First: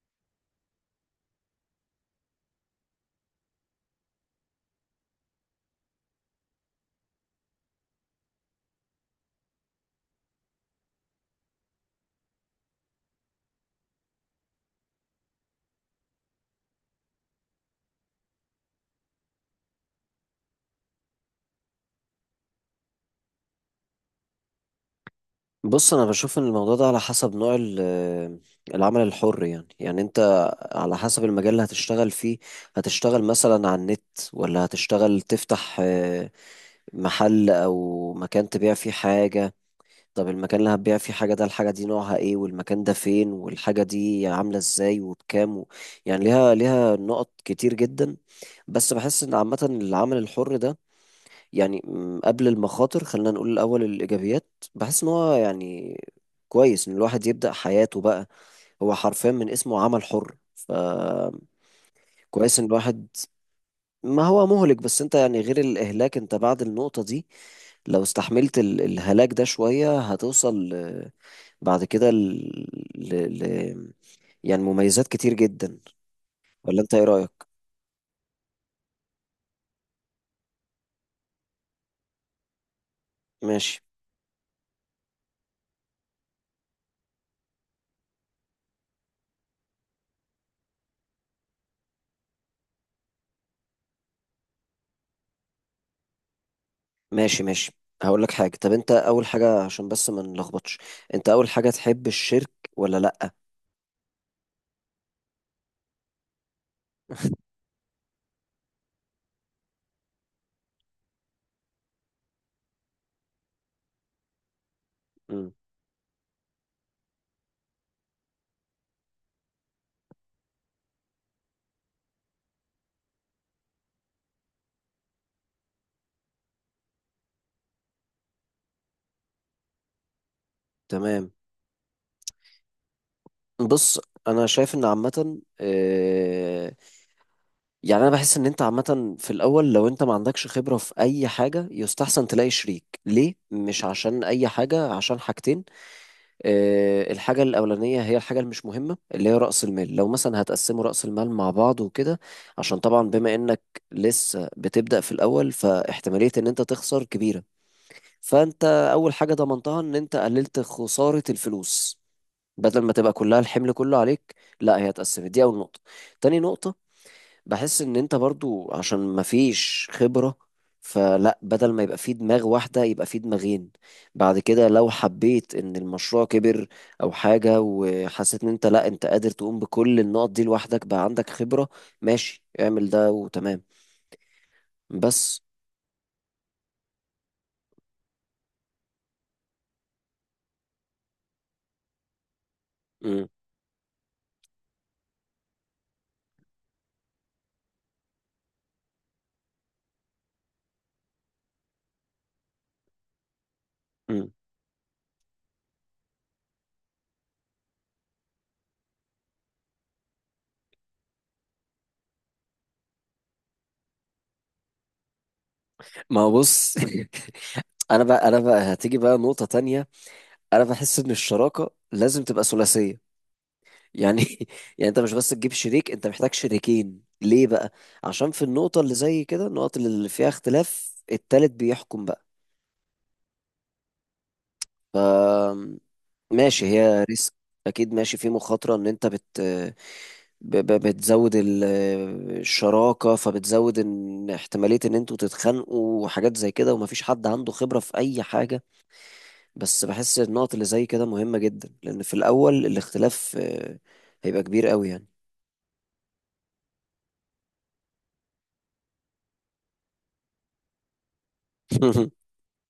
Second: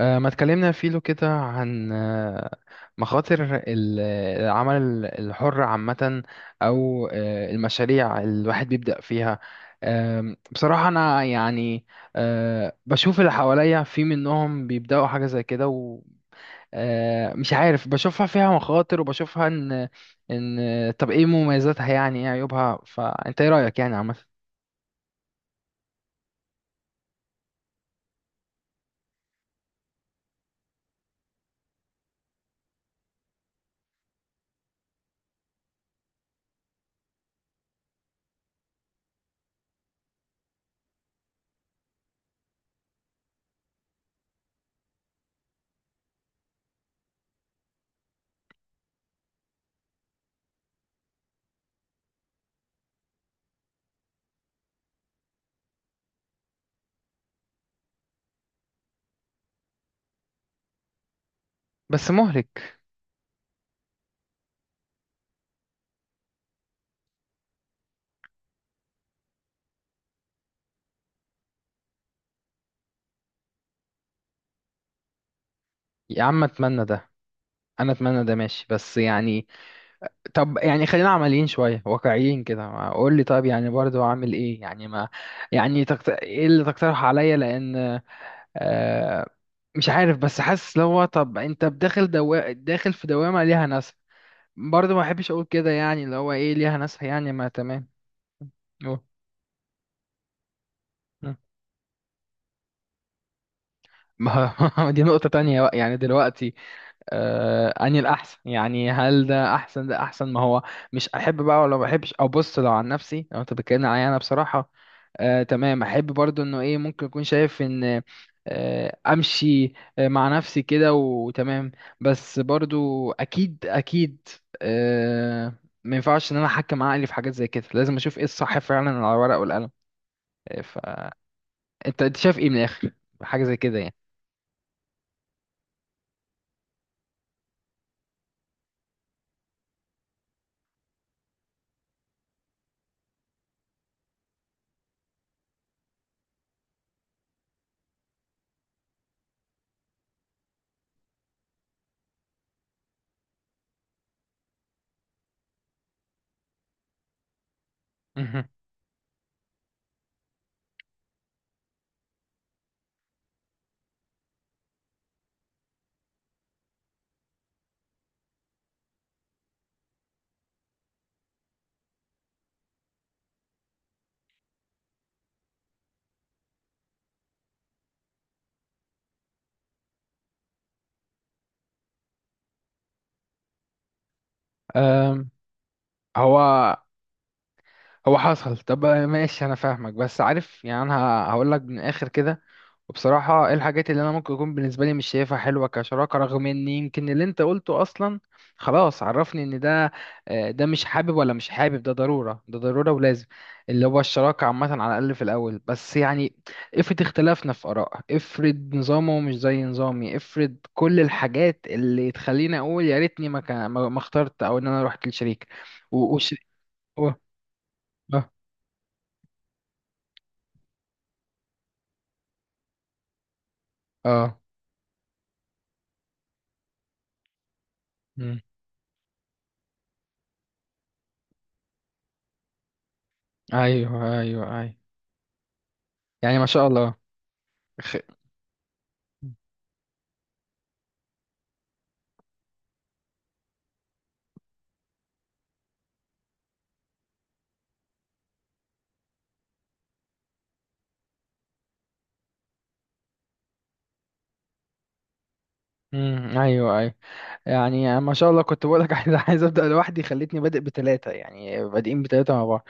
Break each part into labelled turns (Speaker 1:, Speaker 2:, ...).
Speaker 1: ما اتكلمنا فيلو كده عن مخاطر العمل الحر عامة، أو المشاريع الواحد بيبدأ فيها. بصراحة أنا يعني بشوف اللي حواليا في منهم بيبدأوا حاجة زي كده، ومش عارف بشوفها فيها مخاطر وبشوفها إن إن طب إيه مميزاتها، يعني إيه عيوبها، فأنت إيه رأيك يعني عامة؟
Speaker 2: بص انا بشوف ان الموضوع ده على حسب نوع العمل الحر يعني انت على حسب المجال اللي هتشتغل فيه. هتشتغل مثلا على النت ولا هتشتغل تفتح محل او مكان تبيع فيه حاجة. طب المكان اللي هتبيع فيه حاجة ده، الحاجة دي نوعها ايه والمكان ده فين والحاجة دي عاملة ازاي وبكام و... يعني ليها نقط كتير جدا. بس بحس ان عامة العمل الحر ده يعني قبل المخاطر خلينا نقول الأول الإيجابيات. بحس إن هو يعني كويس إن الواحد يبدأ حياته بقى. هو حرفيا من اسمه عمل حر، ف
Speaker 1: بس
Speaker 2: كويس إن
Speaker 1: مهلك.
Speaker 2: الواحد. ما هو مهلك بس أنت يعني غير الإهلاك أنت بعد النقطة دي لو استحملت الهلاك ده شوية هتوصل ل- بعد كده ل... ل... ل... يعني مميزات كتير جدا.
Speaker 1: يا عم
Speaker 2: ولا
Speaker 1: أتمنى
Speaker 2: أنت إيه
Speaker 1: ده.
Speaker 2: رأيك؟
Speaker 1: أنا أتمنى ده ماشي، بس يعني طب يعني خلينا عمليين شوية، واقعيين كده، ما قول لي طيب، يعني
Speaker 2: ماشي
Speaker 1: برضو اعمل ايه يعني ما يعني ايه اللي تقترح عليا؟ لان آه مش عارف، بس حاسس اللي هو طب انت بداخل داخل في دوامة ليها ناس، برضو ما احبش اقول كده يعني اللي هو ايه ليها ناس، يعني
Speaker 2: ماشي
Speaker 1: ما
Speaker 2: ماشي
Speaker 1: تمام.
Speaker 2: هقول لك حاجة، طب أنت
Speaker 1: أوه.
Speaker 2: أول حاجة عشان بس ما نلخبطش، أنت أول حاجة تحب الشرك ولا لأ؟
Speaker 1: ما ما دي نقطة تانية بقى يعني دلوقتي. اني الاحسن يعني هل ده احسن، ده احسن ما هو مش احب بقى ولا ما احبش. او بص، لو عن نفسي، لو انت بتكلمني عليا انا، بصراحه
Speaker 2: مم.
Speaker 1: تمام، احب برضو انه ايه، ممكن اكون شايف ان امشي مع نفسي كده وتمام. بس برضو اكيد اكيد آه ما ينفعش ان انا احكم عقلي في حاجات زي كده، لازم اشوف ايه الصح فعلا على الورق والقلم. آه، فانت
Speaker 2: تمام.
Speaker 1: انت شايف ايه من الاخر؟ حاجه زي كده يعني.
Speaker 2: بص انا شايف ان عامه، يعني انا بحس ان انت عامه في الاول لو انت ما عندكش خبره في اي حاجه يستحسن تلاقي شريك ليه، مش عشان اي حاجه، عشان حاجتين. الحاجه الاولانيه هي الحاجه المش مهمه اللي هي راس المال، لو مثلا هتقسموا راس المال مع بعض وكده، عشان طبعا بما انك لسه بتبدا في الاول فاحتماليه ان انت تخسر كبيره.
Speaker 1: مهم.
Speaker 2: فانت اول حاجه ضمنتها ان انت قللت خساره الفلوس، بدل ما تبقى كلها الحمل كله عليك، لا هي اتقسمت. دي اول نقطه. تاني نقطه، بحس ان انت برضو عشان ما فيش خبره، فلا بدل ما يبقى في دماغ واحده يبقى في دماغين. بعد كده لو حبيت ان المشروع كبر او حاجه وحسيت ان انت، لا انت قادر تقوم بكل النقط دي لوحدك بقى عندك خبره، ماشي اعمل ده وتمام.
Speaker 1: آم،
Speaker 2: بس.
Speaker 1: هو هو حصل. طب ماشي، انا فاهمك، بس عارف يعني انا هقول لك من الاخر كده.
Speaker 2: مم.
Speaker 1: وبصراحه ايه الحاجات اللي انا ممكن اكون بالنسبه لي مش شايفها حلوه كشراكه، رغم ان يمكن اللي انت قلته اصلا خلاص عرفني ان ده ده مش حابب، ولا مش حابب. ده ضروره، ده ضروره ولازم، اللي هو
Speaker 2: مم.
Speaker 1: الشراكه عامه على الاقل في الاول. بس يعني افرض اختلافنا في اراء، افرض نظامه مش زي نظامي، افرض كل الحاجات اللي تخليني اقول يا ريتني ما اخترت، او ان انا رحت للشريك. و...
Speaker 2: ما هو
Speaker 1: وش...
Speaker 2: بص،
Speaker 1: و...
Speaker 2: انا
Speaker 1: اه.
Speaker 2: بقى انا بقى هتيجي بقى نقطة تانية. انا بحس ان الشراكة لازم تبقى ثلاثية يعني.
Speaker 1: آه.
Speaker 2: يعني انت مش بس تجيب شريك، انت محتاج شريكين. ليه بقى؟ عشان
Speaker 1: مم.
Speaker 2: في النقطة اللي زي كده، النقط اللي فيها اختلاف، التالت بيحكم بقى.
Speaker 1: ايوه، ايوه، ايوه.
Speaker 2: ف
Speaker 1: يعني ما شاء
Speaker 2: ماشي
Speaker 1: الله.
Speaker 2: هي ريسك، اكيد
Speaker 1: خ...
Speaker 2: ماشي في مخاطرة ان انت بتزود الشراكة، فبتزود ان احتمالية ان انتوا تتخانقوا وحاجات زي كده ومفيش حد عنده خبرة في اي حاجة. بس بحس النقط اللي زي كده مهمة جدا، لأن في الأول الاختلاف هيبقى كبير قوي يعني.
Speaker 1: مم. ايوه، ايوه. يعني ما شاء الله، كنت بقولك عايز، عايز ابدا لوحدي، خليتني بادئ بثلاثه، يعني بادئين بثلاثه مع بعض.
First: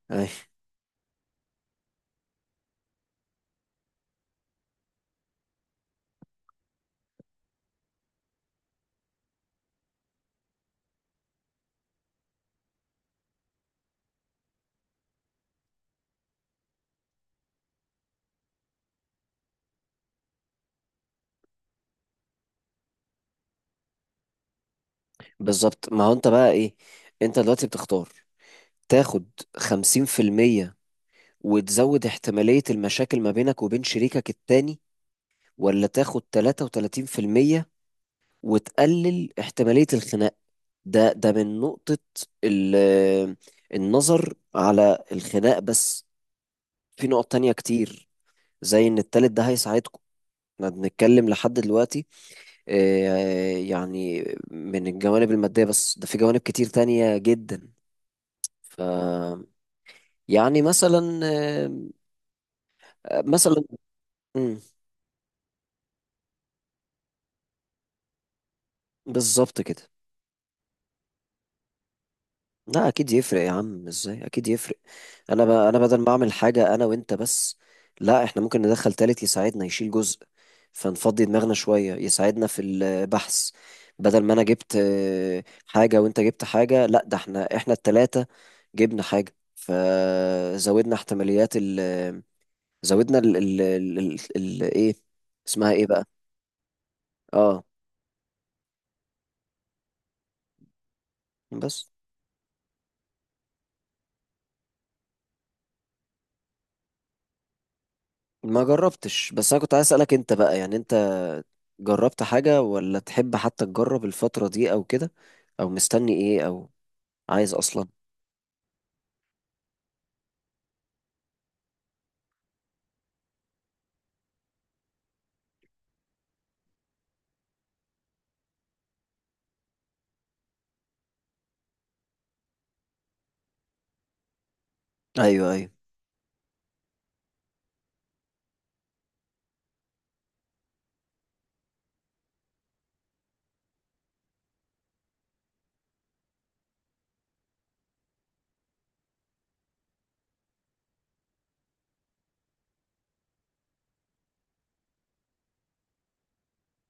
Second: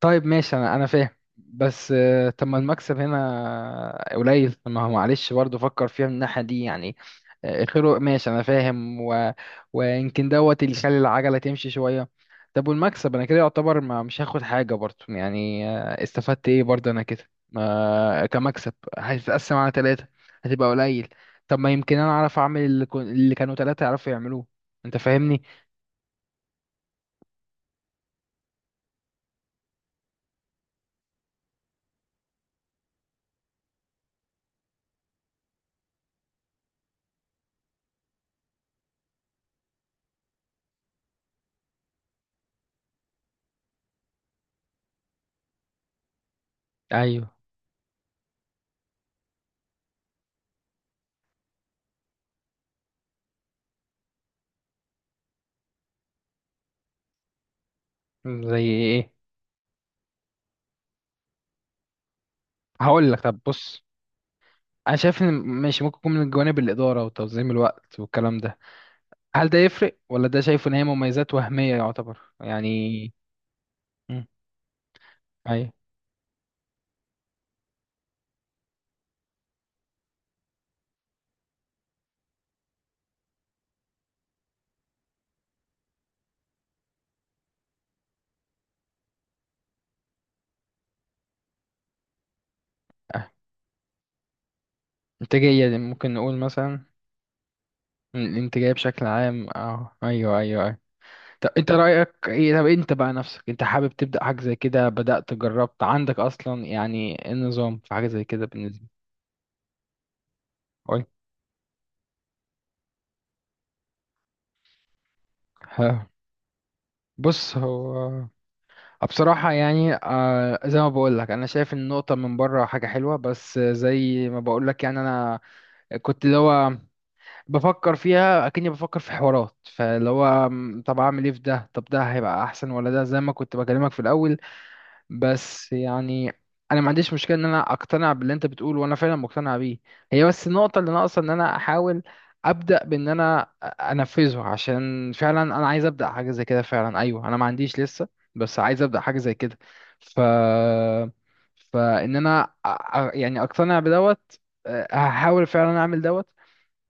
Speaker 1: طيب
Speaker 2: أي،
Speaker 1: ماشي، انا فاهم. بس طب ما المكسب هنا قليل. طب ما هو معلش برضه، فكر فيها من الناحية دي يعني. خيره، ماشي انا فاهم. ويمكن دوت اللي يخلي العجلة تمشي شوية. طب والمكسب انا كده يعتبر ما مش هاخد حاجة برضه، يعني استفدت ايه برضه انا كده ما، كمكسب هتتقسم على ثلاثة هتبقى قليل. طب ما يمكن انا اعرف اعمل اللي كانوا ثلاثة يعرفوا يعملوه. انت فاهمني.
Speaker 2: بالظبط. ما هو أنت بقى إيه، أنت دلوقتي بتختار تاخد خمسين في المية وتزود احتمالية المشاكل ما بينك وبين شريكك التاني، ولا تاخد تلاتة وتلاتين في المية وتقلل احتمالية الخناق. ده من نقطة ال- النظر على الخناق بس. في
Speaker 1: ايوه.
Speaker 2: نقط تانية كتير، زي إن التالت ده هيساعدكم. احنا بنتكلم لحد دلوقتي يعني من الجوانب المادية بس، ده في جوانب كتير تانية جدا.
Speaker 1: زي
Speaker 2: ف
Speaker 1: ايه؟
Speaker 2: يعني مثلا،
Speaker 1: هقول لك، طب
Speaker 2: مثلا،
Speaker 1: بص،
Speaker 2: مم،
Speaker 1: انا شايف ان ماشي، ممكن يكون من جوانب الاداره وتنظيم الوقت والكلام ده. هل ده
Speaker 2: بالظبط كده.
Speaker 1: يفرق؟ ولا ده شايف ان هي مميزات وهميه يعتبر
Speaker 2: لا اكيد
Speaker 1: يعني؟
Speaker 2: يفرق يا عم،
Speaker 1: مم.
Speaker 2: ازاي، اكيد يفرق.
Speaker 1: ايوه.
Speaker 2: انا بدل ما اعمل حاجه انا وانت بس، لا احنا ممكن ندخل تالت يساعدنا، يشيل جزء فنفضي دماغنا شويه، يساعدنا في البحث. بدل ما انا جبت حاجه وانت جبت حاجه، لا ده احنا التلاته جبنا حاجه، فزودنا احتماليات زودنا
Speaker 1: آه.
Speaker 2: ايه
Speaker 1: انتاجيه
Speaker 2: اسمها
Speaker 1: دي
Speaker 2: ايه بقى.
Speaker 1: ممكن نقول مثلا.
Speaker 2: اه.
Speaker 1: الانتاجيه بشكل عام، اه ايوه، ايوه، ايوه. طب انت
Speaker 2: بس
Speaker 1: رايك ايه؟ طب انت بقى نفسك، انت حابب تبدا حاجه زي كده، بدات جربت عندك اصلا؟ يعني إيه النظام في حاجه زي كده
Speaker 2: ما
Speaker 1: بالنسبه لي؟
Speaker 2: جربتش، بس انا كنت عايز اسالك انت بقى، يعني
Speaker 1: قول.
Speaker 2: انت جربت حاجه ولا تحب حتى تجرب الفتره دي او كده، او
Speaker 1: ها.
Speaker 2: مستني ايه، او عايز
Speaker 1: بص
Speaker 2: اصلا.
Speaker 1: هو، بصراحة يعني زي ما بقول لك أنا شايف إن النقطة من بره حاجة حلوة، بس زي ما بقول لك يعني أنا كنت اللي هو بفكر فيها، أكني بفكر في حوارات، فاللي هو طب أعمل إيه في ده؟ طب ده هيبقى أحسن ولا ده زي ما كنت بكلمك في الأول؟
Speaker 2: ايوه ايوه.
Speaker 1: بس يعني انا ما عنديش مشكله ان انا اقتنع باللي انت بتقوله، وانا فعلا مقتنع بيه. هي بس النقطه اللي ناقصه ان انا احاول ابدا بان انا انفذه، عشان فعلا انا عايز ابدا حاجه زي كده فعلا، ايوه. انا ما عنديش لسه، بس عايز ابدا حاجه زي كده. ف فان انا يعني اقتنع بدوت. هحاول فعلا اعمل دوت.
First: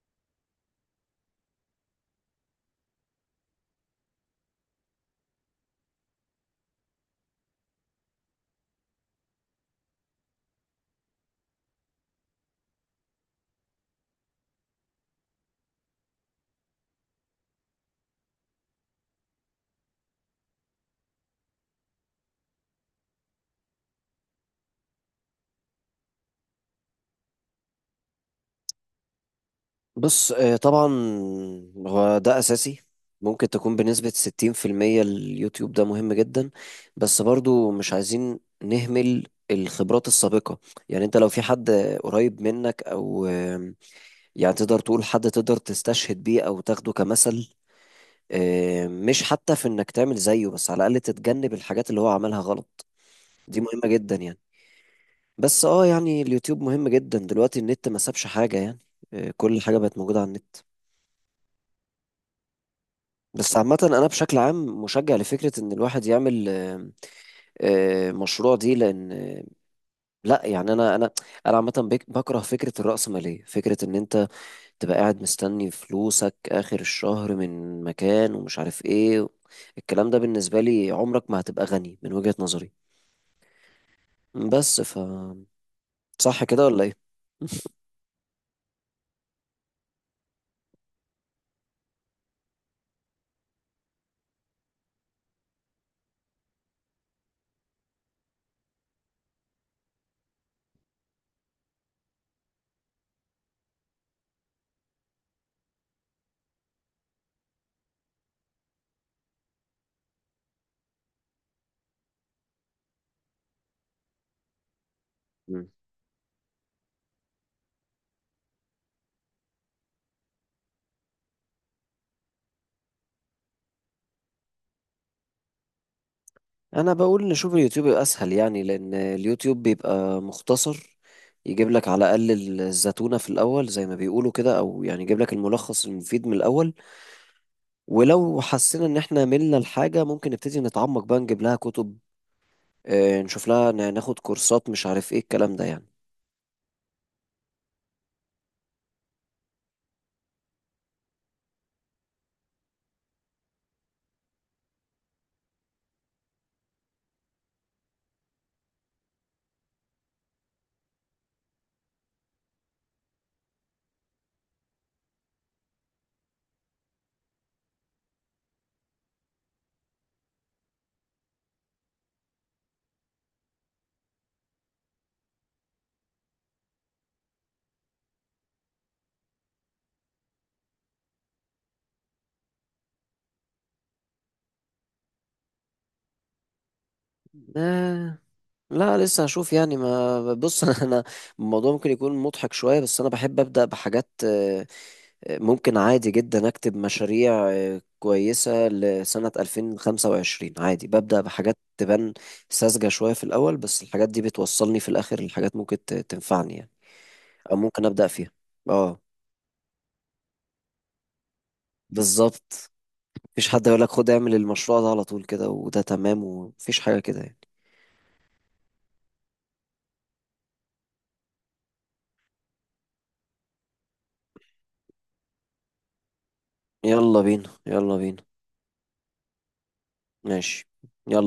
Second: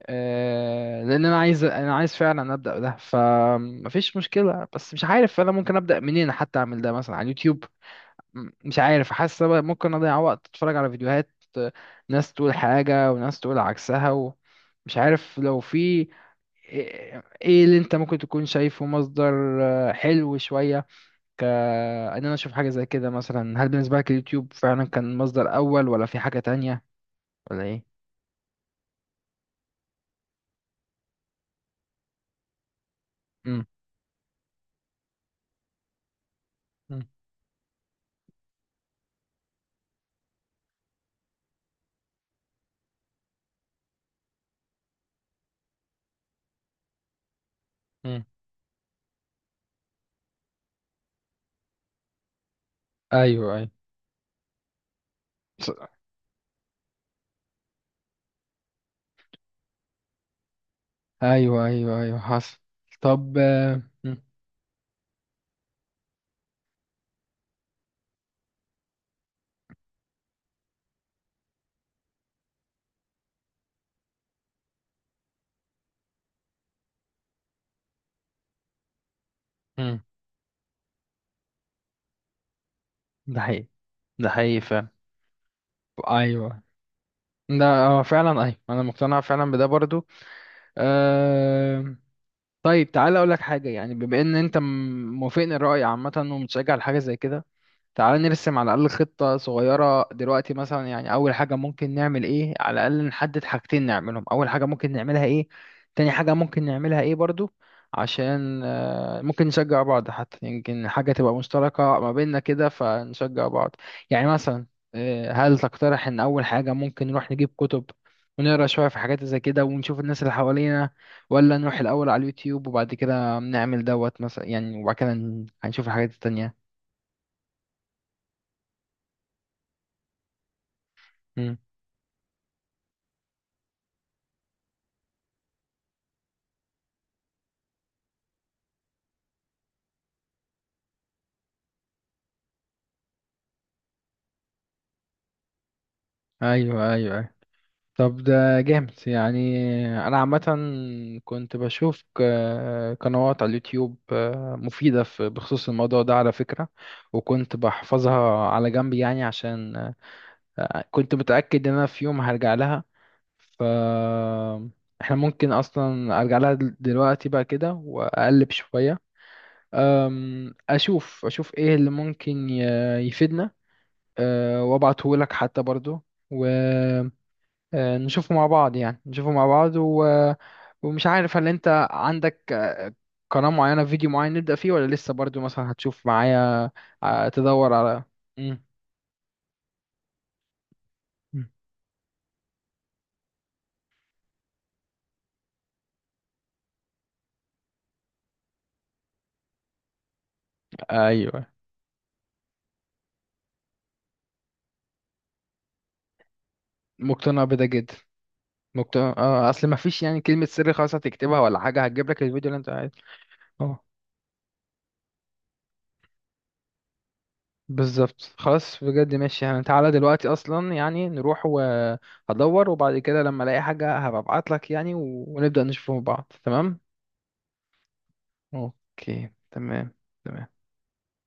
Speaker 1: لان انا عايز فعلا ابدا ده، فمفيش مشكله. بس مش عارف انا ممكن ابدا منين حتى اعمل ده، مثلا على اليوتيوب. مش عارف، حاسة بقى ممكن أضيع وقت أتفرج على فيديوهات، آه، ناس تقول حاجة وناس تقول عكسها، ومش عارف لو في إيه اللي أنت ممكن تكون شايفه مصدر حلو شوية، كأن أنا أشوف حاجة زي كده مثلا. هل بالنسبة لك اليوتيوب فعلا كان مصدر أول، ولا في حاجة تانية، ولا إيه؟
Speaker 2: بص طبعا هو ده اساسي، ممكن
Speaker 1: م.
Speaker 2: تكون بنسبه 60%. اليوتيوب ده مهم جدا،
Speaker 1: مم.
Speaker 2: بس برضو مش عايزين نهمل الخبرات السابقه. يعني انت لو في حد قريب منك او يعني تقدر تقول حد تقدر تستشهد بيه او تاخده كمثل،
Speaker 1: مم.
Speaker 2: مش حتى في انك تعمل زيه، بس على الاقل تتجنب الحاجات اللي هو عملها غلط.
Speaker 1: ايوه،
Speaker 2: دي
Speaker 1: ايوه.
Speaker 2: مهمة جدا يعني. بس اه
Speaker 1: ص-
Speaker 2: يعني اليوتيوب مهم جدا دلوقتي، النت ما سابش حاجة يعني. كل حاجة بقت موجودة على النت.
Speaker 1: أيوه، أيوه، أيوه، حصل. طب
Speaker 2: بس عامة أنا
Speaker 1: م.
Speaker 2: بشكل عام مشجع لفكرة إن الواحد يعمل مشروع. دي لأن لأ يعني أنا عامة بكره فكرة الرأسمالية، فكرة إن أنت تبقى قاعد مستني فلوسك آخر الشهر من مكان ومش عارف إيه.
Speaker 1: مم.
Speaker 2: الكلام ده بالنسبة لي، عمرك ما هتبقى غني من وجهة نظري.
Speaker 1: ده حقيقي، ده حقيقي
Speaker 2: بس
Speaker 1: فعلا.
Speaker 2: ف صح
Speaker 1: ايوه
Speaker 2: كده ولا ايه؟
Speaker 1: ده هو فعلا، ايوه انا مقتنع فعلا بده برضو. أه... طيب، تعالى اقول لك حاجه، يعني بما ان انت موافقني الراي عامه، ومتشجع لحاجه زي كده، تعال نرسم على الأقل خطة صغيرة دلوقتي مثلا. يعني أول حاجة ممكن نعمل إيه؟ على الأقل نحدد حاجتين نعملهم. أول حاجة ممكن نعملها إيه؟ تاني حاجة ممكن نعملها إيه برضو؟ عشان ممكن نشجع بعض، حتى يمكن حاجة تبقى مشتركة ما بيننا كده فنشجع بعض يعني. مثلا هل
Speaker 2: مم.
Speaker 1: تقترح إن أول حاجة ممكن نروح نجيب كتب، ونقرا شوية في حاجات زي كده، ونشوف الناس اللي حوالينا؟ ولا نروح الأول على اليوتيوب، وبعد كده نعمل دوت مثلا يعني، وبعد كده هنشوف الحاجات التانية؟
Speaker 2: انا بقول نشوف اليوتيوب يبقى اسهل، يعني لان اليوتيوب بيبقى مختصر، يجيب لك على الاقل الزتونة في الاول زي ما بيقولوا كده، او يعني يجيب لك الملخص المفيد من الاول. ولو حسينا ان احنا ملنا الحاجة ممكن نبتدي نتعمق بقى، نجيب لها كتب، نشوف لها، ناخد كورسات مش عارف ايه الكلام ده يعني.
Speaker 1: ايوه، ايوه، أيوة. طب ده جامد يعني. انا عامه كنت بشوف قنوات على اليوتيوب مفيده في، بخصوص الموضوع ده على فكره. وكنت بحفظها على جنب يعني عشان كنت متاكد ان انا في يوم هرجع لها. ف احنا ممكن اصلا ارجع لها دلوقتي بقى كده، واقلب شويه، اشوف ايه اللي ممكن يفيدنا. وابعته لك حتى برضو، نشوفه مع بعض يعني، نشوفه مع بعض ومش عارف هل انت عندك قناة معينة، فيديو معين نبدأ فيه، ولا لسه برضو مثلا هتشوف معايا تدور على؟
Speaker 2: آه،
Speaker 1: مم.
Speaker 2: لا لسه هشوف يعني. ما بص، انا
Speaker 1: مم.
Speaker 2: الموضوع ممكن يكون مضحك شوية، بس انا بحب ابدأ بحاجات، ممكن عادي جدا أكتب مشاريع كويسة لسنة 2025 عادي، ببدأ
Speaker 1: ايوه.
Speaker 2: بحاجات تبان ساذجة شوية في الأول، بس الحاجات دي بتوصلني في الآخر لحاجات ممكن تنفعني يعني،
Speaker 1: مقتنع
Speaker 2: أو
Speaker 1: بده
Speaker 2: ممكن
Speaker 1: جدا.
Speaker 2: أبدأ فيها. اه.
Speaker 1: مقتنع، اه، اصل ما فيش يعني كلمة سر خلاص هتكتبها ولا حاجة هتجيب لك الفيديو اللي انت
Speaker 2: بالظبط،
Speaker 1: عايزه.
Speaker 2: مفيش حد
Speaker 1: اه،
Speaker 2: يقولك خد اعمل المشروع ده على طول كده وده تمام، ومفيش حاجة كده يعني.
Speaker 1: بالظبط. خلاص بجد، ماشي يعني تعالى دلوقتي اصلا، يعني نروح وهدور، وبعد كده لما الاقي حاجة هبقى ابعت لك يعني، ونبدأ نشوفه مع بعض. تمام.
Speaker 2: يلا بينا.
Speaker 1: اوكي، تمام. تمام.
Speaker 2: ماشي، يلا.